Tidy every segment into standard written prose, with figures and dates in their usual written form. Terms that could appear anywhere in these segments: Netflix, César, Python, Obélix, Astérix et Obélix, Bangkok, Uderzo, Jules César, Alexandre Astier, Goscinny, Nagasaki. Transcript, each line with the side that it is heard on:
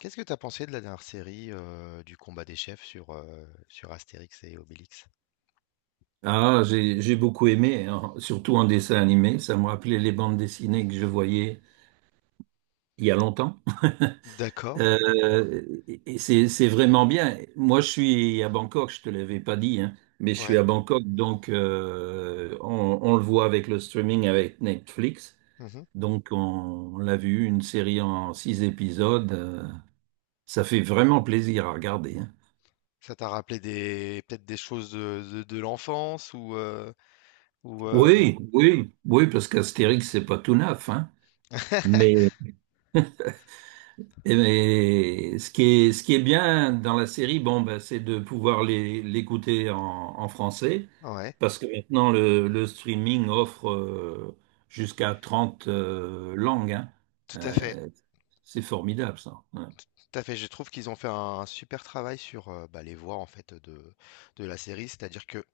left: Qu'est-ce que t'as pensé de la dernière série du combat des chefs sur Astérix et Obélix?
right: Ah, j'ai beaucoup aimé, hein, surtout en dessin animé. Ça m'a rappelé les bandes dessinées que je voyais il y a longtemps.
left: D'accord,
right: Et c'est vraiment bien. Moi, je suis à Bangkok. Je te l'avais pas dit, hein, mais je suis
left: ouais.
right: à Bangkok, donc on le voit avec le streaming avec Netflix.
left: Mhm.
right: Donc, on l'a vu une série en six épisodes. Ça fait vraiment plaisir à regarder, hein.
left: Ça t'a rappelé des peut-être des choses de l'enfance ou
right: Oui, oui, oui, parce qu'Astérix, c'est pas tout neuf, hein. Mais mais ce qui est bien dans la série, bon, ben, c'est de pouvoir l'écouter en, en français,
left: ouais,
right: parce que maintenant le streaming offre jusqu'à 30 langues, hein.
left: tout à fait,
right: Euh, c'est formidable ça. Ouais.
left: tout à fait. Je trouve qu'ils ont fait un super travail sur les voix en fait de la série, c'est-à-dire que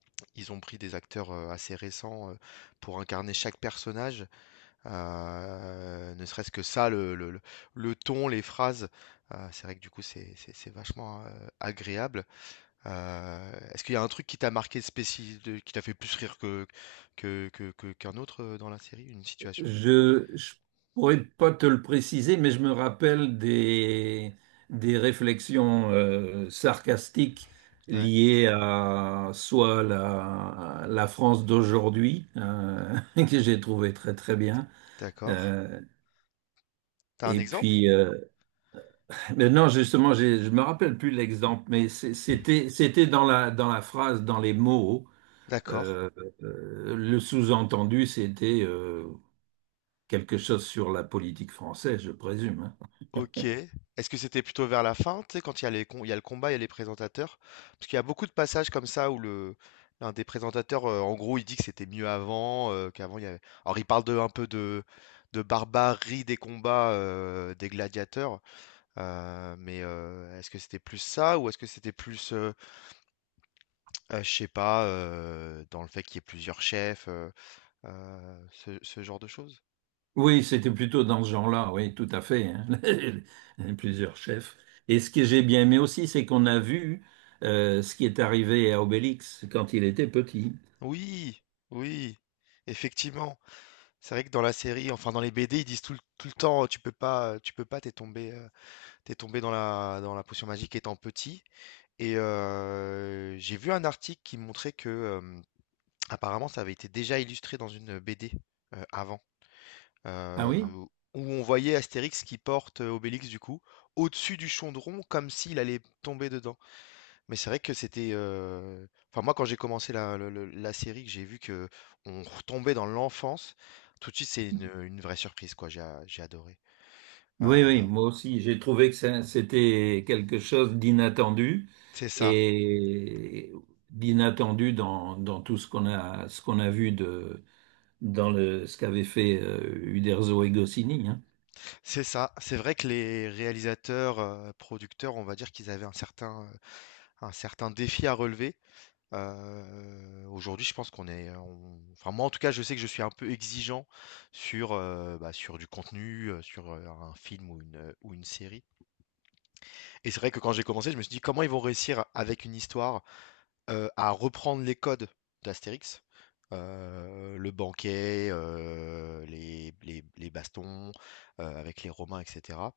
left: ils ont pris des acteurs assez récents pour incarner chaque personnage. Ne serait-ce que ça, le ton, les phrases, c'est vrai que du coup c'est vachement agréable. Est-ce qu'il y a un truc qui t'a marqué spécial, qui t'a fait plus rire qu'un autre dans la série, une situation?
right: Je pourrais pas te le préciser, mais je me rappelle des réflexions sarcastiques
left: Ouais,
right: liées à soit la, la France d'aujourd'hui, que j'ai trouvé très très bien,
left: d'accord.
right: euh,
left: T'as un
right: et
left: exemple?
right: puis mais non justement je me rappelle plus l'exemple, mais c'était dans la phrase, dans les mots,
left: D'accord.
right: euh, le sous-entendu c'était quelque chose sur la politique française, je présume, hein.
left: OK. Est-ce que c'était plutôt vers la fin, tu sais, quand il y a les com il y a le combat, il y a les présentateurs? Parce qu'il y a beaucoup de passages comme ça où le l'un des présentateurs, en gros, il dit que c'était mieux avant, qu'avant il y avait alors il parle de un peu de barbarie des combats, des gladiateurs, est-ce que c'était plus ça ou est-ce que c'était plus, je sais pas, dans le fait qu'il y ait plusieurs chefs, ce ce genre de choses?
right: Oui, c'était plutôt dans ce genre-là, oui, tout à fait, hein. Plusieurs chefs. Et ce que j'ai bien aimé aussi, c'est qu'on a vu ce qui est arrivé à Obélix quand il était petit.
left: Oui! Oui! Effectivement. C'est vrai que dans la série, enfin dans les BD, ils disent tout le temps, tu peux pas, t'es tombé dans dans la potion magique étant petit. Et j'ai vu un article qui montrait que apparemment, ça avait été déjà illustré dans une BD avant,
right: Ah
left: euh,
right: oui?
left: où on voyait Astérix qui porte Obélix du coup au-dessus du chaudron comme s'il allait tomber dedans. Mais c'est vrai que c'était. Enfin, moi, quand j'ai commencé la série, que j'ai vu que on retombait dans l'enfance, tout de suite, c'est une vraie surprise, quoi. J'ai adoré. Euh,
right: Oui, oui, moi aussi, j'ai trouvé que c'était quelque chose d'inattendu
left: c'est ça,
right: et d'inattendu dans, dans tout ce qu'on a vu de, dans le, ce qu'avait fait Uderzo et Goscinny, hein.
left: c'est ça. C'est vrai que les réalisateurs, producteurs, on va dire qu'ils avaient un certain défi à relever. Aujourd'hui, je pense enfin, moi, en tout cas, je sais que je suis un peu exigeant sur du contenu, sur un film ou ou une série. Et c'est vrai que quand j'ai commencé, je me suis dit comment ils vont réussir avec une histoire à reprendre les codes d'Astérix, le banquet, les bastons avec les Romains, etc.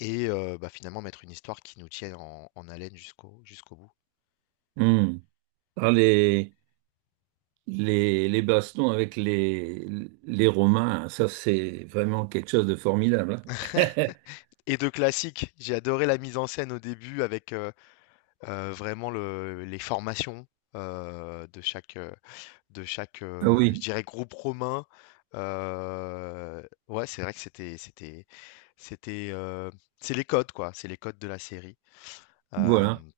left: Et finalement mettre une histoire qui nous tienne en haleine jusqu'au bout.
right: Hmm. Ah, les- les bastons avec les Romains, ça c'est vraiment quelque chose de formidable, hein.
left: Et de classique, j'ai adoré la mise en scène au début avec vraiment les formations euh, de chaque, euh, de chaque,
right: Ah
left: je
right: oui,
left: dirais groupe romain. Ouais, c'est vrai que c'était, heu, c'est les codes quoi, c'est les codes de la série.
right: voilà.
left: Hem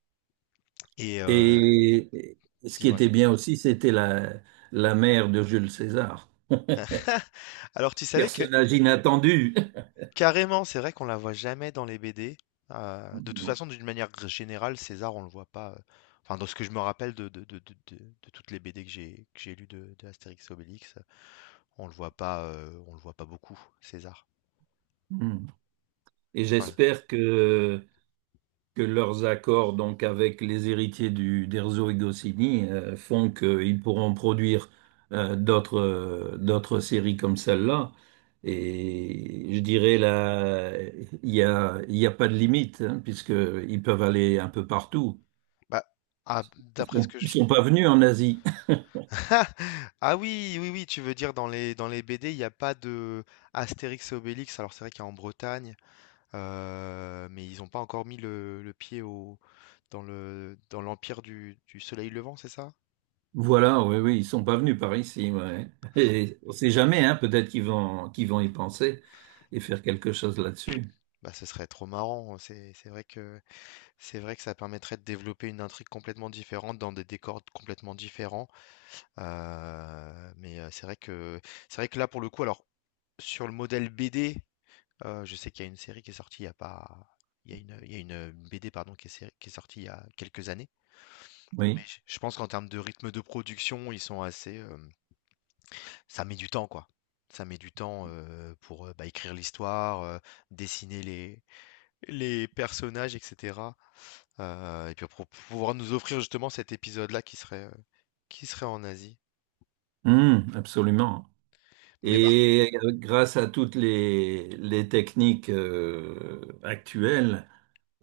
left: et heu,
right: Et ce qui était
left: dis-moi?
right: bien aussi, c'était la, la mère de Jules César.
left: Alors tu savais que
right: Personnage inattendu.
left: carrément, c'est vrai qu'on la voit jamais dans les BD. De toute
right: Non.
left: façon, d'une manière gr générale, César, on le voit pas, enfin dans ce que je me rappelle de toutes les BD que j'ai lues de Astérix et Obélix, on le voit pas, on le voit pas beaucoup, César.
right: Mm. Et
left: Enfin,
right: j'espère que leurs accords donc avec les héritiers du d'Erzo et Goscinny font qu'ils pourront produire euh, d'autres d'autres séries comme celle-là. Et je dirais là, il y a pas de limite, hein, puisque ils peuvent aller un peu partout.
left: bah, ah, d'après ce que
right: Ils
left: je
right: sont pas venus en Asie.
left: ah oui, oui, oui, tu veux dire dans les BD, il n'y a pas de Astérix et Obélix. Alors c'est vrai qu'il y a en Bretagne, mais ils n'ont pas encore mis le pied au dans le dans l'empire du Soleil Levant, c'est ça?
right: Voilà, oui, oui, ils sont pas venus par ici. Ouais. Et on sait jamais, hein, peut-être qu'ils vont y penser et faire quelque chose là-dessus.
left: Bah ce serait trop marrant. C'est vrai que ça permettrait de développer une intrigue complètement différente dans des décors complètement différents. C'est vrai que là pour le coup, alors sur le modèle BD. Je sais qu'il y a une série qui est sortie il y a pas il y a une il y a une BD pardon qui est sé qui est sortie il y a quelques années, mais
right: Oui.
left: je pense qu'en termes de rythme de production, ils sont assez, hem, ça met du temps quoi. Ça met du temps, écrire l'histoire, dessiner les personnages et cetera, et puis pour pouvoir nous offrir justement cet épisode-là qui serait en Asie.
right: Absolument.
left: Mais par
right: Et grâce à toutes les techniques actuelles,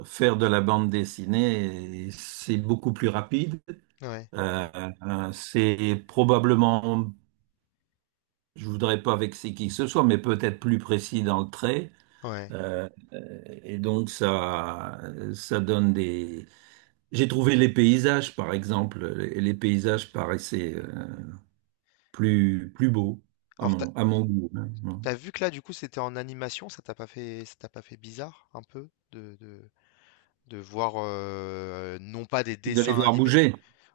right: faire de la bande dessinée, c'est beaucoup plus rapide.
left: ouais, ouais,
right: C'est probablement, je voudrais pas vexer qui que ce soit, mais peut-être plus précis dans le trait.
left: ouais.
right: Et donc ça donne des. J'ai trouvé les paysages, par exemple, et les paysages paraissaient plus plus beaux
left: Alors t'as as
right: à mon goût, hein, hein.
left: vu que là du coup c'était en animation, ça t'a pas fait bizarre un peu de voir, non pas des
right: De les
left: dessins
right: voir
left: animés
right: bouger.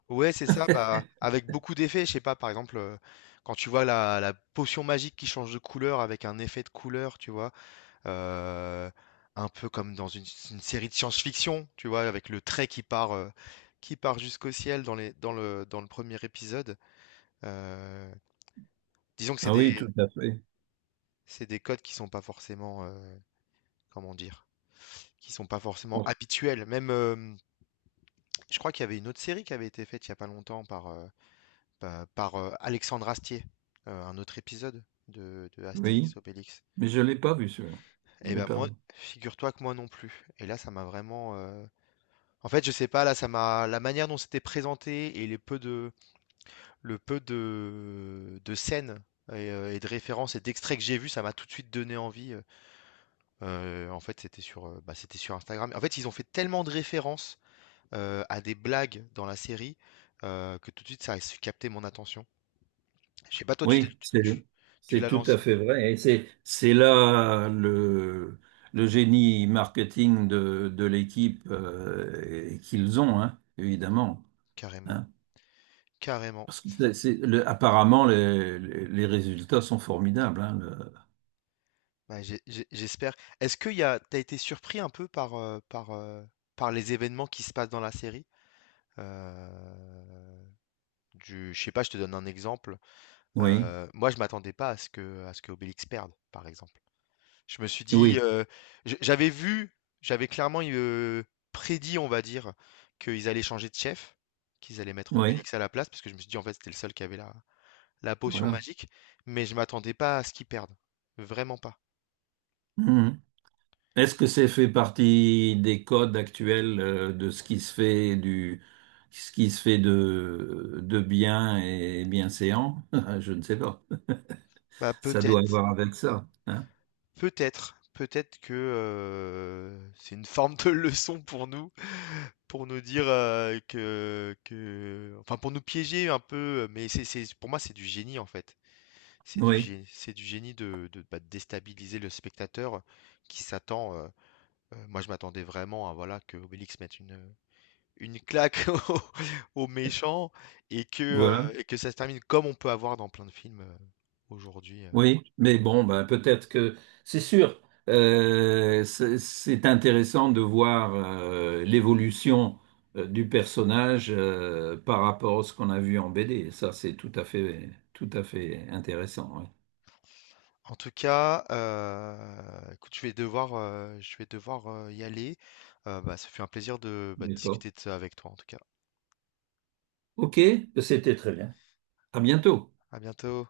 left: ouais, c'est ça, bah, avec beaucoup d'effets, je sais pas, par exemple, quand tu vois la potion magique qui change de couleur avec un effet de couleur, tu vois? Heu, un peu comme dans une série de science-fiction, tu vois? Avec le trait qui part jusqu'au ciel dans les dans le premier épisode. Heu, Disons que
right: Ah oui, tout à fait.
left: c'est des codes qui sont pas forcément, comment dire? Qui sont pas forcément
right: Bon.
left: habituels. Même, hem, je crois qu'il y avait une autre série qui avait été faite il y a pas longtemps par, Alexandre Astier, un autre épisode de
right: Oui,
left: Astérix Obélix.
right: mais je ne l'ai pas vu celui-là. Je
left: Et
right: l'ai
left: ben
right: pas
left: moi,
right: vu.
left: figure-toi que moi non plus. Et là, ça m'a vraiment. En fait, je sais pas, là, ça m'a. la manière dont c'était présenté et le peu de scènes et de références et d'extraits que j'ai vus, ça m'a tout de suite donné envie. En fait, c'était sur Instagram. En fait, ils ont fait tellement de références à des blagues dans la série que tout de suite, ça a su capter mon attention. Je sais pas, toi, tu t'es-
right: Oui,
left: tu,
right: c'est
left: tu- tu
right: c'est
left: l'as
right: tout à
left: lancé.
right: fait vrai. Et c'est là le génie marketing de l'équipe et qu'ils ont, hein, évidemment,
left: Carrément,
right: hein.
left: carrément.
right: Parce que apparemment, les, les résultats sont formidables, hein,
left: Bah, j'espère. Est-ce que t'as été surpris un peu par les événements qui se passent dans la série? Euh, je sais pas, je te donne un exemple.
right: oui,
left: Moi, je m'attendais pas à ce que, à ce que Obélix perde, par exemple. Je me suis dit,
right: oui,
left: j- J'avais vu, j'avais clairement prédit, on va dire, qu'ils allaient changer de chef, qu'ils allaient mettre
right: oui,
left: Obélix à la place, parce que je me suis dit, en fait, c'était le seul qui avait la potion
right: voilà.
left: magique, mais je m'attendais pas à ce qu'il perde. Vraiment pas.
right: Mhm. Est-ce que c'est fait partie des codes actuels de ce qui se fait du ce qui se fait de bien et bienséant? Je ne sais pas.
left: Bah,
right: Ça doit avoir avec ça, hein.
left: peut-être que c'est une forme de leçon pour nous dire enfin pour nous piéger un peu. Mais pour moi, c'est du génie en fait.
right: Oui,
left: C'est du génie de déstabiliser le spectateur qui s'attend. Moi, je m'attendais vraiment à voilà que Obélix mette une claque aux aux méchants et
right: voilà.
left: et que ça se termine comme on peut avoir dans plein de films, aujourd'hui.
right: Oui, mais bon, ben, peut-être que c'est sûr. C'est intéressant de voir l'évolution du personnage par rapport à ce qu'on a vu en BD. Ça, c'est tout à fait intéressant, oui.
left: En tout cas, écoute, je vais devoir, y aller. Ça fait un plaisir de, bah, de
right: D'accord.
left: discuter de ça avec toi, en tout cas.
right: Ok, c'était très bien. À bientôt.
left: À bientôt.